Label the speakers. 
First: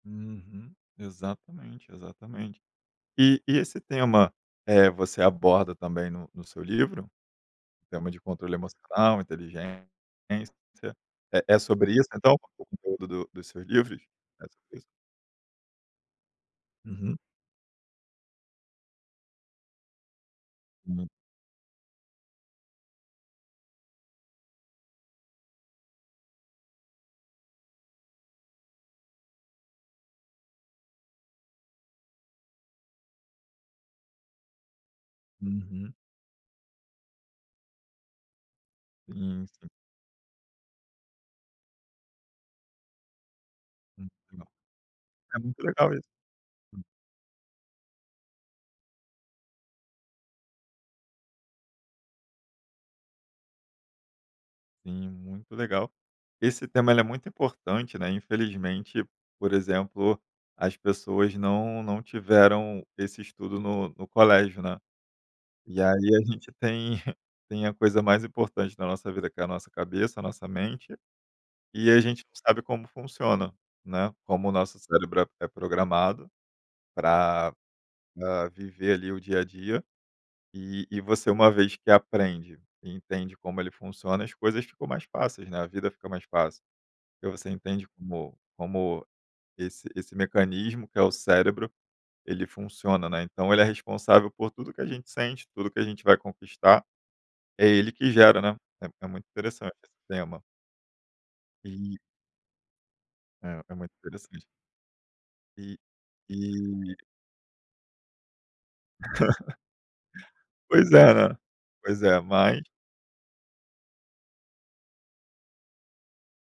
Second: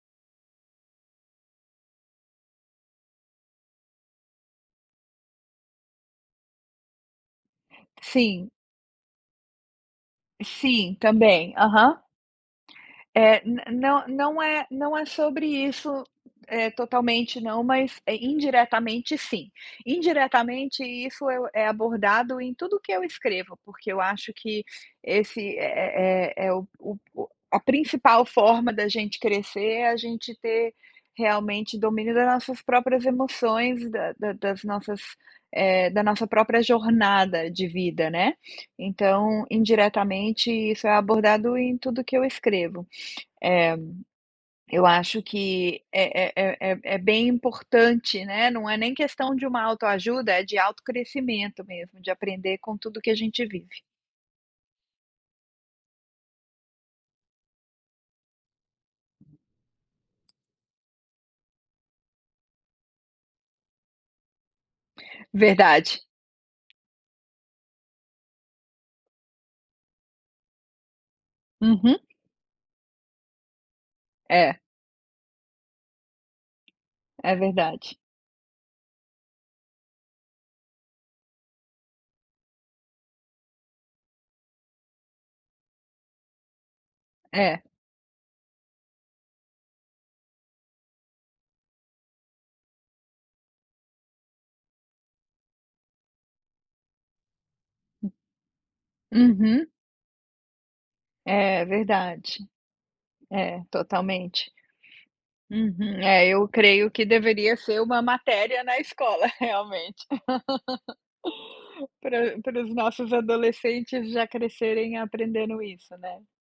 Speaker 1: Uhum. Exatamente, exatamente. E e esse tema, eh, você aborda também no no seu livro? Tema de
Speaker 2: Sim.
Speaker 1: controle emocional, inteligência
Speaker 2: Sim,
Speaker 1: é
Speaker 2: também.
Speaker 1: é sobre
Speaker 2: Aham.
Speaker 1: isso, então, o conteúdo do
Speaker 2: Eh,
Speaker 1: dos seus livros?
Speaker 2: não não
Speaker 1: É
Speaker 2: é
Speaker 1: sobre isso?
Speaker 2: não é sobre isso, eh,
Speaker 1: Uhum.
Speaker 2: totalmente, não, mas, eh, indiretamente, sim. Indiretamente,
Speaker 1: Hum.
Speaker 2: isso é o é abordado em tudo que eu escrevo, porque eu acho que esse é é é é o o o a principal forma da gente crescer, é a gente ter realmente domínio das nossas próprias emoções, da da das nossas, eh,
Speaker 1: Uhum.
Speaker 2: da nossa própria jornada de vida, né. Então,
Speaker 1: Hum, sim.
Speaker 2: indiretamente isso é abordado em tudo o que eu escrevo. Eh,
Speaker 1: Muito legal.
Speaker 2: eu acho
Speaker 1: É muito
Speaker 2: que
Speaker 1: legal isso.
Speaker 2: é é é é
Speaker 1: Hum.
Speaker 2: é bem importante, né, não é nem questão de uma autoajuda, é de autocrescimento mesmo, de aprender com tudo que a gente vive.
Speaker 1: Sim, muito legal. Esse tema, ele é muito importante, né, infelizmente, por exemplo, as pessoas não não tiveram esse estudo no no colégio, né, e
Speaker 2: Verdade.
Speaker 1: aí a gente tem tem a coisa mais importante na nossa vida que é a nossa cabeça, a nossa mente, e
Speaker 2: Uhum.
Speaker 1: a gente não sabe como funciona, né, como o
Speaker 2: É.
Speaker 1: nosso cérebro é é programado
Speaker 2: É
Speaker 1: pra,
Speaker 2: verdade.
Speaker 1: hã, viver, ali, o dia a dia, e e você uma vez que aprende e entende como ele funciona, as coisas ficam mais fáceis, né, a vida fica mais fácil. Porque você
Speaker 2: É.
Speaker 1: entende como como esse esse mecanismo, que é o cérebro, ele funciona, né, então ele é responsável por tudo que a gente sente, tudo que a gente vai conquistar, é ele que
Speaker 2: Hum.
Speaker 1: gera, né. É é muito
Speaker 2: Uhum.
Speaker 1: interessante esse tema.
Speaker 2: É,
Speaker 1: E
Speaker 2: verdade. É,
Speaker 1: É, é muito interessante.
Speaker 2: totalmente.
Speaker 1: E
Speaker 2: Uhum, é
Speaker 1: e
Speaker 2: eu creio que deveria ser uma matéria na escola realmente.
Speaker 1: Pois é, né. Pois é,
Speaker 2: Pra
Speaker 1: mas
Speaker 2: para os nossos adolescentes já crescerem aprendendo isso, né.